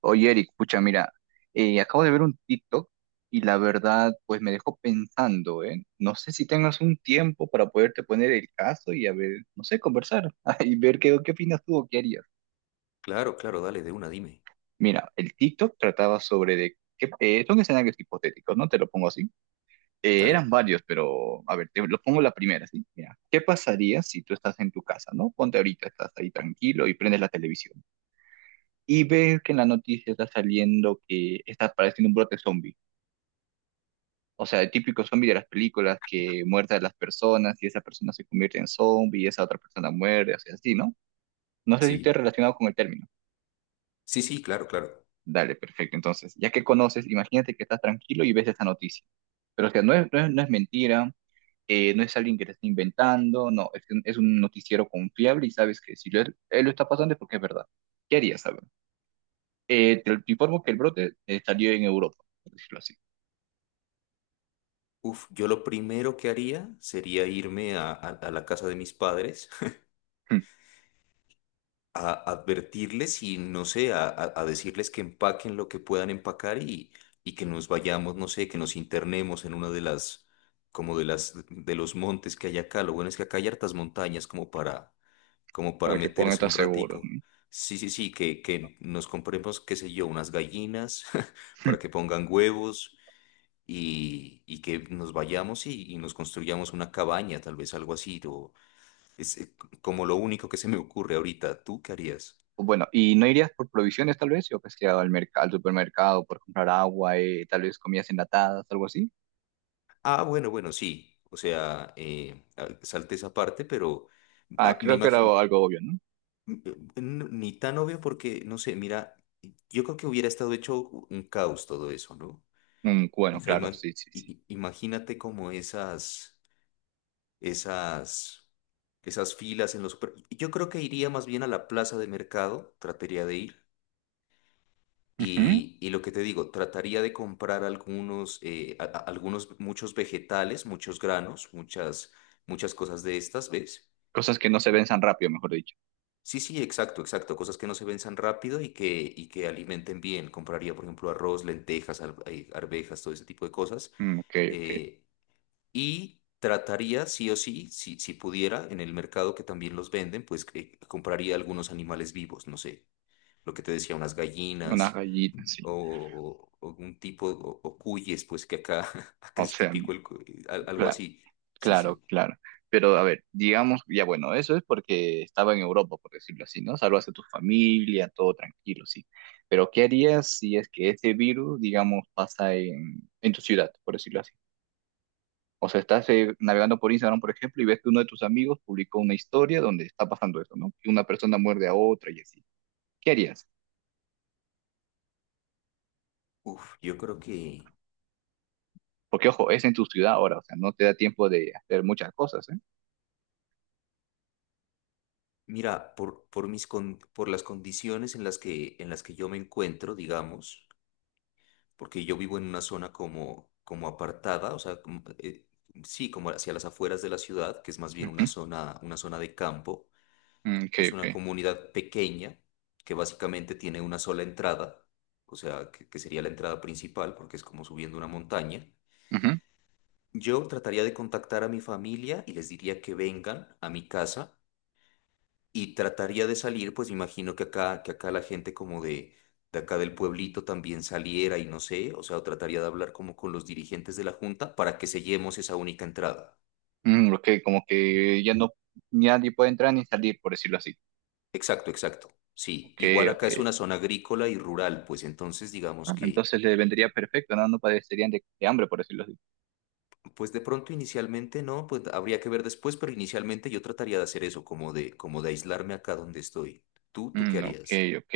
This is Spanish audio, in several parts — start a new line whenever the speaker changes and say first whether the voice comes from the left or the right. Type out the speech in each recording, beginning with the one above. right: Oye, Eric, pucha, mira, acabo de ver un TikTok y la verdad, pues me dejó pensando, ¿eh? No sé si tengas un tiempo para poderte poner el caso y a ver, no sé, conversar y ver qué, qué opinas tú o qué harías.
left: Claro, claro, dale, de una, dime.
right: Mira, el TikTok trataba sobre de que son escenarios hipotéticos, ¿no? Te lo pongo así.
left: Dale.
right: Eran varios, pero a ver, te lo pongo la primera, ¿sí? Mira, ¿qué pasaría si tú estás en tu casa, ¿no? Ponte ahorita, estás ahí tranquilo y prendes la televisión y ves que en la noticia está saliendo que está apareciendo un brote zombie. O sea, el típico zombie de las películas que muerde a las personas y esa persona se convierte en zombie y esa otra persona muere, o sea, así, ¿no? No sé si esté
left: Sí,
right: relacionado con el término.
left: sí, sí, claro, claro.
right: Dale, perfecto. Entonces, ya que conoces, imagínate que estás tranquilo y ves esa noticia. Pero, o sea, no es mentira, no es alguien que te está inventando, no, es, es un noticiero confiable y sabes que si lo- él lo está pasando es porque es verdad. ¿Qué harías, saber? Te informo que el brote salió en Europa, por decirlo así,
left: Uf, yo lo primero que haría sería irme a, a la casa de mis padres a advertirles y, no sé, a, a decirles que empaquen lo que puedan empacar y que nos vayamos, no sé, que nos internemos en una de las, como de las, de los montes que hay acá. Lo bueno es que acá hay hartas montañas como para, como para
right: para que puedan
left: meterse
right: estar
left: un
right: seguros,
left: ratico.
right: ¿no?
left: Sí, sí, sí, que nos compremos, qué sé yo, unas gallinas para que pongan huevos y que nos vayamos y nos construyamos una cabaña, tal vez algo así, o es como lo único que se me ocurre ahorita. ¿Tú qué harías?
right: Bueno, ¿y no irías por provisiones tal vez? Yo pues que al mercado, al supermercado por comprar agua, tal vez comidas enlatadas, algo así.
left: Ah, bueno, bueno, sí. O sea, salte esa parte, pero
right: Ah,
left: ah, me
right: creo que era
left: imagino,
right: algo, algo obvio, ¿no?
left: ni tan obvio porque, no sé, mira, yo creo que hubiera estado hecho un caos todo eso, ¿no?
right: Mm,
left: O
right: bueno,
left: sea,
right: claro, sí, sí, sí.
left: imagínate como esas. Esas, esas filas en los super- Yo creo que iría más bien a la plaza de mercado, trataría de ir.
right: Ujú.
left: Y lo que te digo, trataría de comprar algunos, algunos, muchos vegetales, muchos granos, muchas, muchas cosas de estas, ¿ves?
right: Cosas que no se ven tan rápido, mejor dicho.
left: Sí, sí, exacto, exacto. Cosas que no se venzan rápido y que alimenten bien. Compraría, por ejemplo, arroz, lentejas, arvejas, todo ese tipo de cosas.
right: Mm, ok, ok.
left: eh, Y trataría, sí o sí, si, si pudiera, en el mercado que también los venden, pues que compraría algunos animales vivos, no sé, lo que te decía, unas
right: Una
left: gallinas
right: gallina, sí.
left: o, o algún tipo, o cuyes, pues que acá, acá
right: O
left: es
right: sea,
left: típico el algo
right: claro,
left: así. Sí,
right: claro,
left: sí.
right: claro. Pero a ver, digamos, ya bueno, eso es porque estaba en Europa, por decirlo así, ¿no? Salvas a tu familia, todo tranquilo, sí. Pero ¿qué harías si es que ese virus, digamos, pasa en tu ciudad, por decirlo así? O sea, estás navegando por Instagram, por ejemplo, y ves que uno de tus amigos publicó una historia donde está pasando eso, ¿no? Que una persona muerde a otra y así. ¿Qué harías?
left: Uf, yo creo que,
right: Porque, ojo, es en tu ciudad ahora, o sea, no te da tiempo de hacer muchas cosas, ¿eh?
left: mira, por mis por las condiciones en las que yo me encuentro, digamos. Porque yo vivo en una zona como, como apartada, o sea, como, sí, como hacia las afueras de la ciudad, que es más bien
right: Ujú.
left: una zona de campo.
right: Mm, ok,
left: Es una
right: ok.
left: comunidad pequeña que básicamente tiene una sola entrada, o sea, que sería la entrada principal, porque es como subiendo una montaña.
right: Ujú.
left: Yo trataría de contactar a mi familia y les diría que vengan a mi casa y trataría de salir, pues imagino que acá la gente como de acá del pueblito también saliera y no sé, o sea, o trataría de hablar como con los dirigentes de la junta para que sellemos esa única entrada.
right: Mm, ok, como que ya no, ni nadie puede entrar ni salir, por decirlo así.
left: Exacto, exacto. Sí,
right: Ok,
left: igual
right: ok.
left: acá es una zona agrícola y rural, pues entonces digamos
right: Ah,
left: que,
right: entonces le vendría perfecto, ¿no? No padecerían de hambre, por decirlo así.
left: pues de pronto inicialmente no, pues habría que ver después, pero inicialmente yo trataría de hacer eso, como de aislarme acá donde estoy. ¿Tú, tú qué
right: Mm, ok,
left: harías?
right: ok.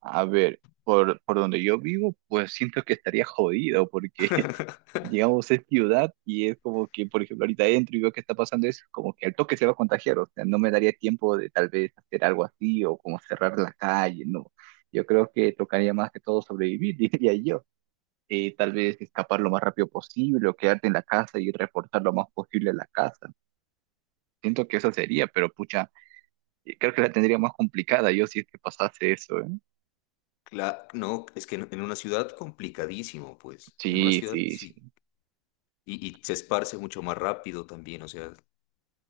right: A ver, por donde yo vivo, pues siento que estaría jodido, porque digamos, es ciudad y es como que, por ejemplo, ahorita entro y veo que está pasando eso, como que al toque se va a contagiar, o sea, no me daría tiempo de tal vez hacer algo así o como cerrar la calle, no. Yo creo que tocaría más que todo sobrevivir, diría yo. Tal vez escapar lo más rápido posible o quedarte en la casa y reforzar lo más posible la casa. Siento que eso sería, pero pucha, creo que la tendría más complicada yo si es que pasase eso, ¿eh?
left: Claro, no, es que en una ciudad complicadísimo, pues. En una
right: Sí,
left: ciudad
right: sí,
left: sí.
right: sí.
left: Y, y se esparce mucho más rápido también, o sea,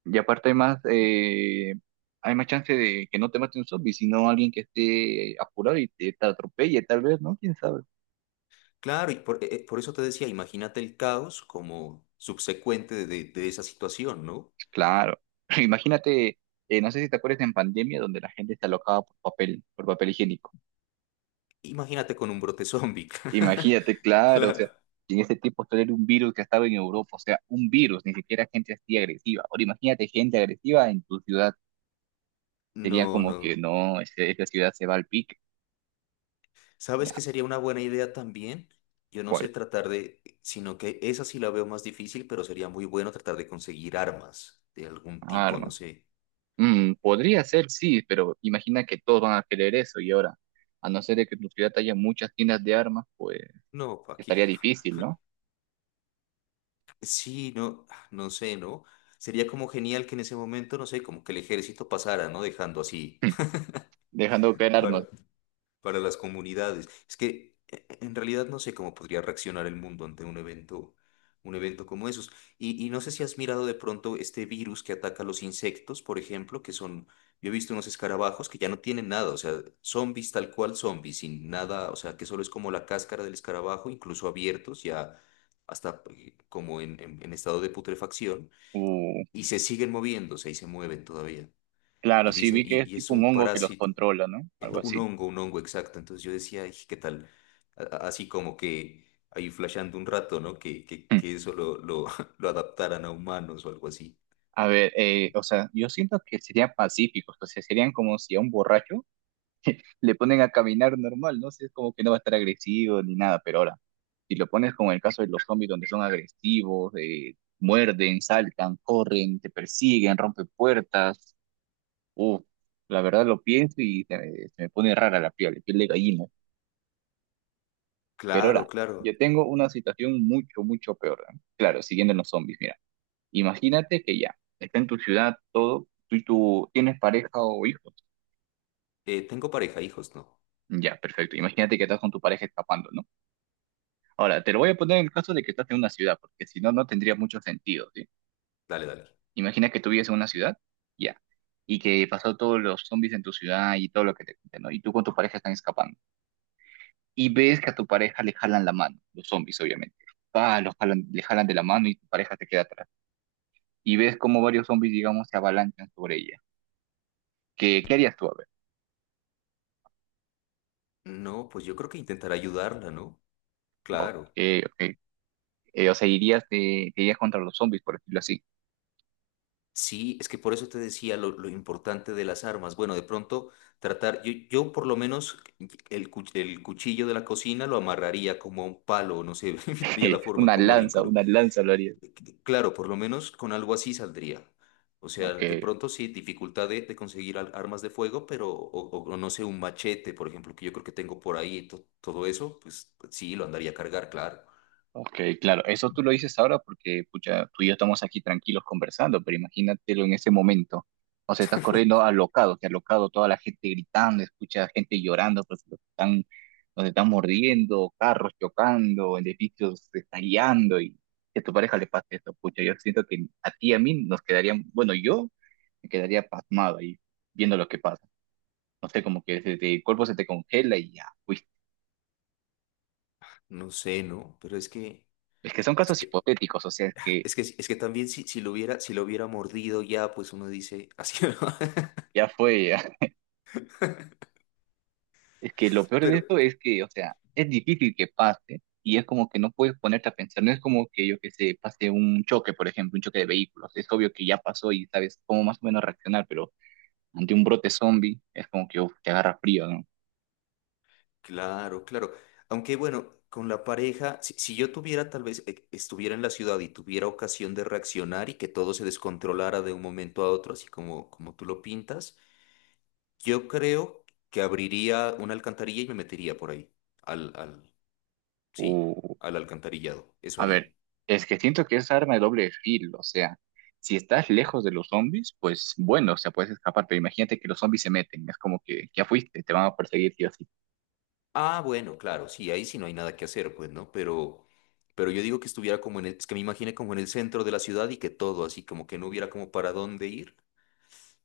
right: Y aparte hay más chance de que no te mate un zombie, sino alguien que esté apurado y te atropelle, tal vez, ¿no? ¿Quién sabe?
left: claro, y por eso te decía, imagínate el caos como subsecuente de, de esa situación, ¿no?
right: Claro. Imagínate, no sé si te acuerdas en pandemia donde la gente está alocaba por papel higiénico.
left: Imagínate con un brote zombie.
right: Imagínate, claro, o
left: Claro.
right: sea, y en ese tiempo esto era un virus que estaba en Europa, o sea, un virus, ni siquiera gente así agresiva. Ahora imagínate gente agresiva en tu ciudad. Sería
left: No,
right: como que
left: no.
right: no, esa ciudad se va al pique.
left: ¿Sabes
right: Ya,
left: qué sería una buena idea también? Yo no
right: ¿cuál?
left: sé tratar de, sino que esa sí la veo más difícil, pero sería muy bueno tratar de conseguir armas de algún tipo, no sé.
right: Mm, podría ser, sí, pero imagina que todos van a querer eso y ahora, a no ser de que en tu ciudad haya muchas tiendas de armas, pues
left: No, Paqui.
right: estaría difícil, ¿no?
left: Sí, no, no sé, ¿no? Sería como genial que en ese momento, no sé, como que el ejército pasara, ¿no? Dejando así.
right: Dejando caer
left: para,
right: armas.
left: para las comunidades. Es que en realidad no sé cómo podría reaccionar el mundo ante un evento como esos. Y no sé si has mirado de pronto este virus que ataca a los insectos, por ejemplo, que son, yo he visto unos escarabajos que ya no tienen nada, o sea, zombies tal cual zombies, sin nada, o sea, que solo es como la cáscara del escarabajo, incluso abiertos ya. Hasta como en, en estado de putrefacción,
right: Uh,
left: y se siguen moviéndose y se mueven todavía.
right: claro,
left: Y
right: sí,
left: dicen,
right: vi que es
left: y es
right: tipo un
left: un
right: hongo que los
left: parásito.
right: controla, ¿no? Algo así.
left: Un hongo, exacto. Entonces yo decía, "Ay, ¿qué tal? Así como que ahí flasheando un rato, ¿no? Que eso lo, lo adaptaran a humanos o algo así.
right: A ver, o sea, yo siento que serían pacíficos, o sea, serían como si a un borracho le ponen a caminar normal, ¿no? sé es como que no va a estar agresivo ni nada, pero ahora, si lo pones con el caso de los zombies donde son agresivos, muerden, saltan, corren, te persiguen, rompen puertas, uff, la verdad lo pienso y se me pone rara la piel de gallina. Pero
left: Claro,
right: ahora, yo
left: claro.
right: tengo una situación mucho, mucho peor, ¿no? Claro, siguiendo en los zombies, mira, imagínate que ya, está en tu ciudad todo, tú tienes pareja o hijos.
left: Tengo pareja, hijos, ¿no?
right: Ya, perfecto. Imagínate que estás con tu pareja escapando, ¿no? Ahora, te lo voy a poner en el caso de que estás en una ciudad, porque si no, no tendría mucho sentido, ¿sí?
left: Dale, dale.
right: Imagina que tú vives en una ciudad, ya, y que pasó todos los zombies en tu ciudad y todo lo que te cuenten, ¿no? Y tú con tu pareja están escapando. Y ves que a tu pareja le jalan la mano, los zombies, obviamente. Ah, los jalan, le jalan de la mano y tu pareja te queda atrás. Y ves como varios zombies, digamos, se avalanchan sobre ella. ¿Qué, qué harías tú? A ver.
left: No, pues yo creo que intentar ayudarla, ¿no?
right: No, ok,
left: Claro.
right: ok. O sea, irías, te irías contra los zombies, por decirlo así.
left: Sí, es que por eso te decía lo importante de las armas. Bueno, de pronto tratar, yo por lo menos el, el cuchillo de la cocina lo amarraría como a un palo, no sé, vería la forma como de incru-
right: Una lanza lo harías.
left: Claro, por lo menos con algo así saldría. O sea,
right: Ok,
left: de pronto sí, dificultad de conseguir armas de fuego, pero, o, o no sé, un machete, por ejemplo, que yo creo que tengo por ahí, todo eso, pues sí, lo andaría a cargar, claro.
right: ok, claro, eso tú lo dices ahora porque pucha, tú y yo estamos aquí tranquilos conversando, pero imagínatelo en ese momento. O sea, estás corriendo alocado, que alocado, toda la gente gritando, escucha gente llorando, pues los están, nos están mordiendo, carros chocando, edificios estallando y que a tu pareja le pase eso, pucha, yo siento que a ti y a mí nos quedarían, bueno, yo me quedaría pasmado ahí viendo lo que pasa. No sé, como que el cuerpo se te congela y ya, fuiste.
left: No sé, ¿no? Pero es que,
right: Es que son
left: es
right: casos
left: que,
right: hipotéticos, o sea, es que
left: es que también si, si lo hubiera, si lo hubiera mordido ya, pues uno dice, así, ¿no?
right: ya fue. Es que lo peor de
left: Pero,
right: esto es que, o sea, es difícil que pase y es como que no puedes ponerte a pensar, no es como que yo que sé, pase un choque, por ejemplo, un choque de vehículos, es obvio que ya pasó y sabes cómo más o menos reaccionar, pero ante un brote zombie es como que uf, te agarra frío, ¿no?
left: claro, claro. Aunque bueno, con la pareja, si, si yo tuviera tal vez, estuviera en la ciudad y tuviera ocasión de reaccionar y que todo se descontrolara de un momento a otro, así como, como tú lo pintas, yo creo que abriría una alcantarilla y me metería por ahí, al, al, sí,
right: O,
left: al alcantarillado, eso
right: a
left: haría.
right: ver, es que siento que es arma de doble filo, o sea, si estás lejos de los zombies, pues bueno, o sea, puedes escapar, pero imagínate que los zombies se meten, es como que ya fuiste, te van a perseguir sí o sí.
left: Ah, bueno, claro, sí, ahí sí no hay nada que hacer, pues, ¿no? Pero yo digo que estuviera como en el, es que me imaginé como en el centro de la ciudad y que todo, así como que no hubiera como para dónde ir.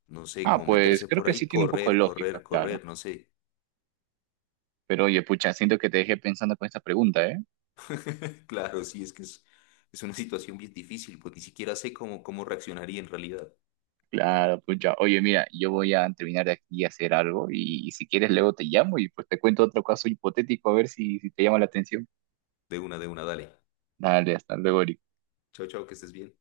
left: No sé,
right: Ah,
left: como
right: pues
left: meterse
right: creo
left: por
right: que
left: ahí,
right: sí tiene un poco de
left: correr,
right: lógica,
left: correr,
right: claro.
left: correr, no sé.
right: Pero oye, pucha, siento que te dejé pensando con esta pregunta, ¿eh?
left: Claro, sí, es que es una situación bien difícil, pues ni siquiera sé cómo, cómo reaccionaría en realidad.
right: Claro, pucha. Oye, mira, yo voy a terminar de aquí a hacer algo y si quieres luego te llamo y pues te cuento otro caso hipotético a ver si, si te llama la atención.
left: De una, dale.
right: Dale, hasta luego, Eric.
left: Chao, chao, que estés bien.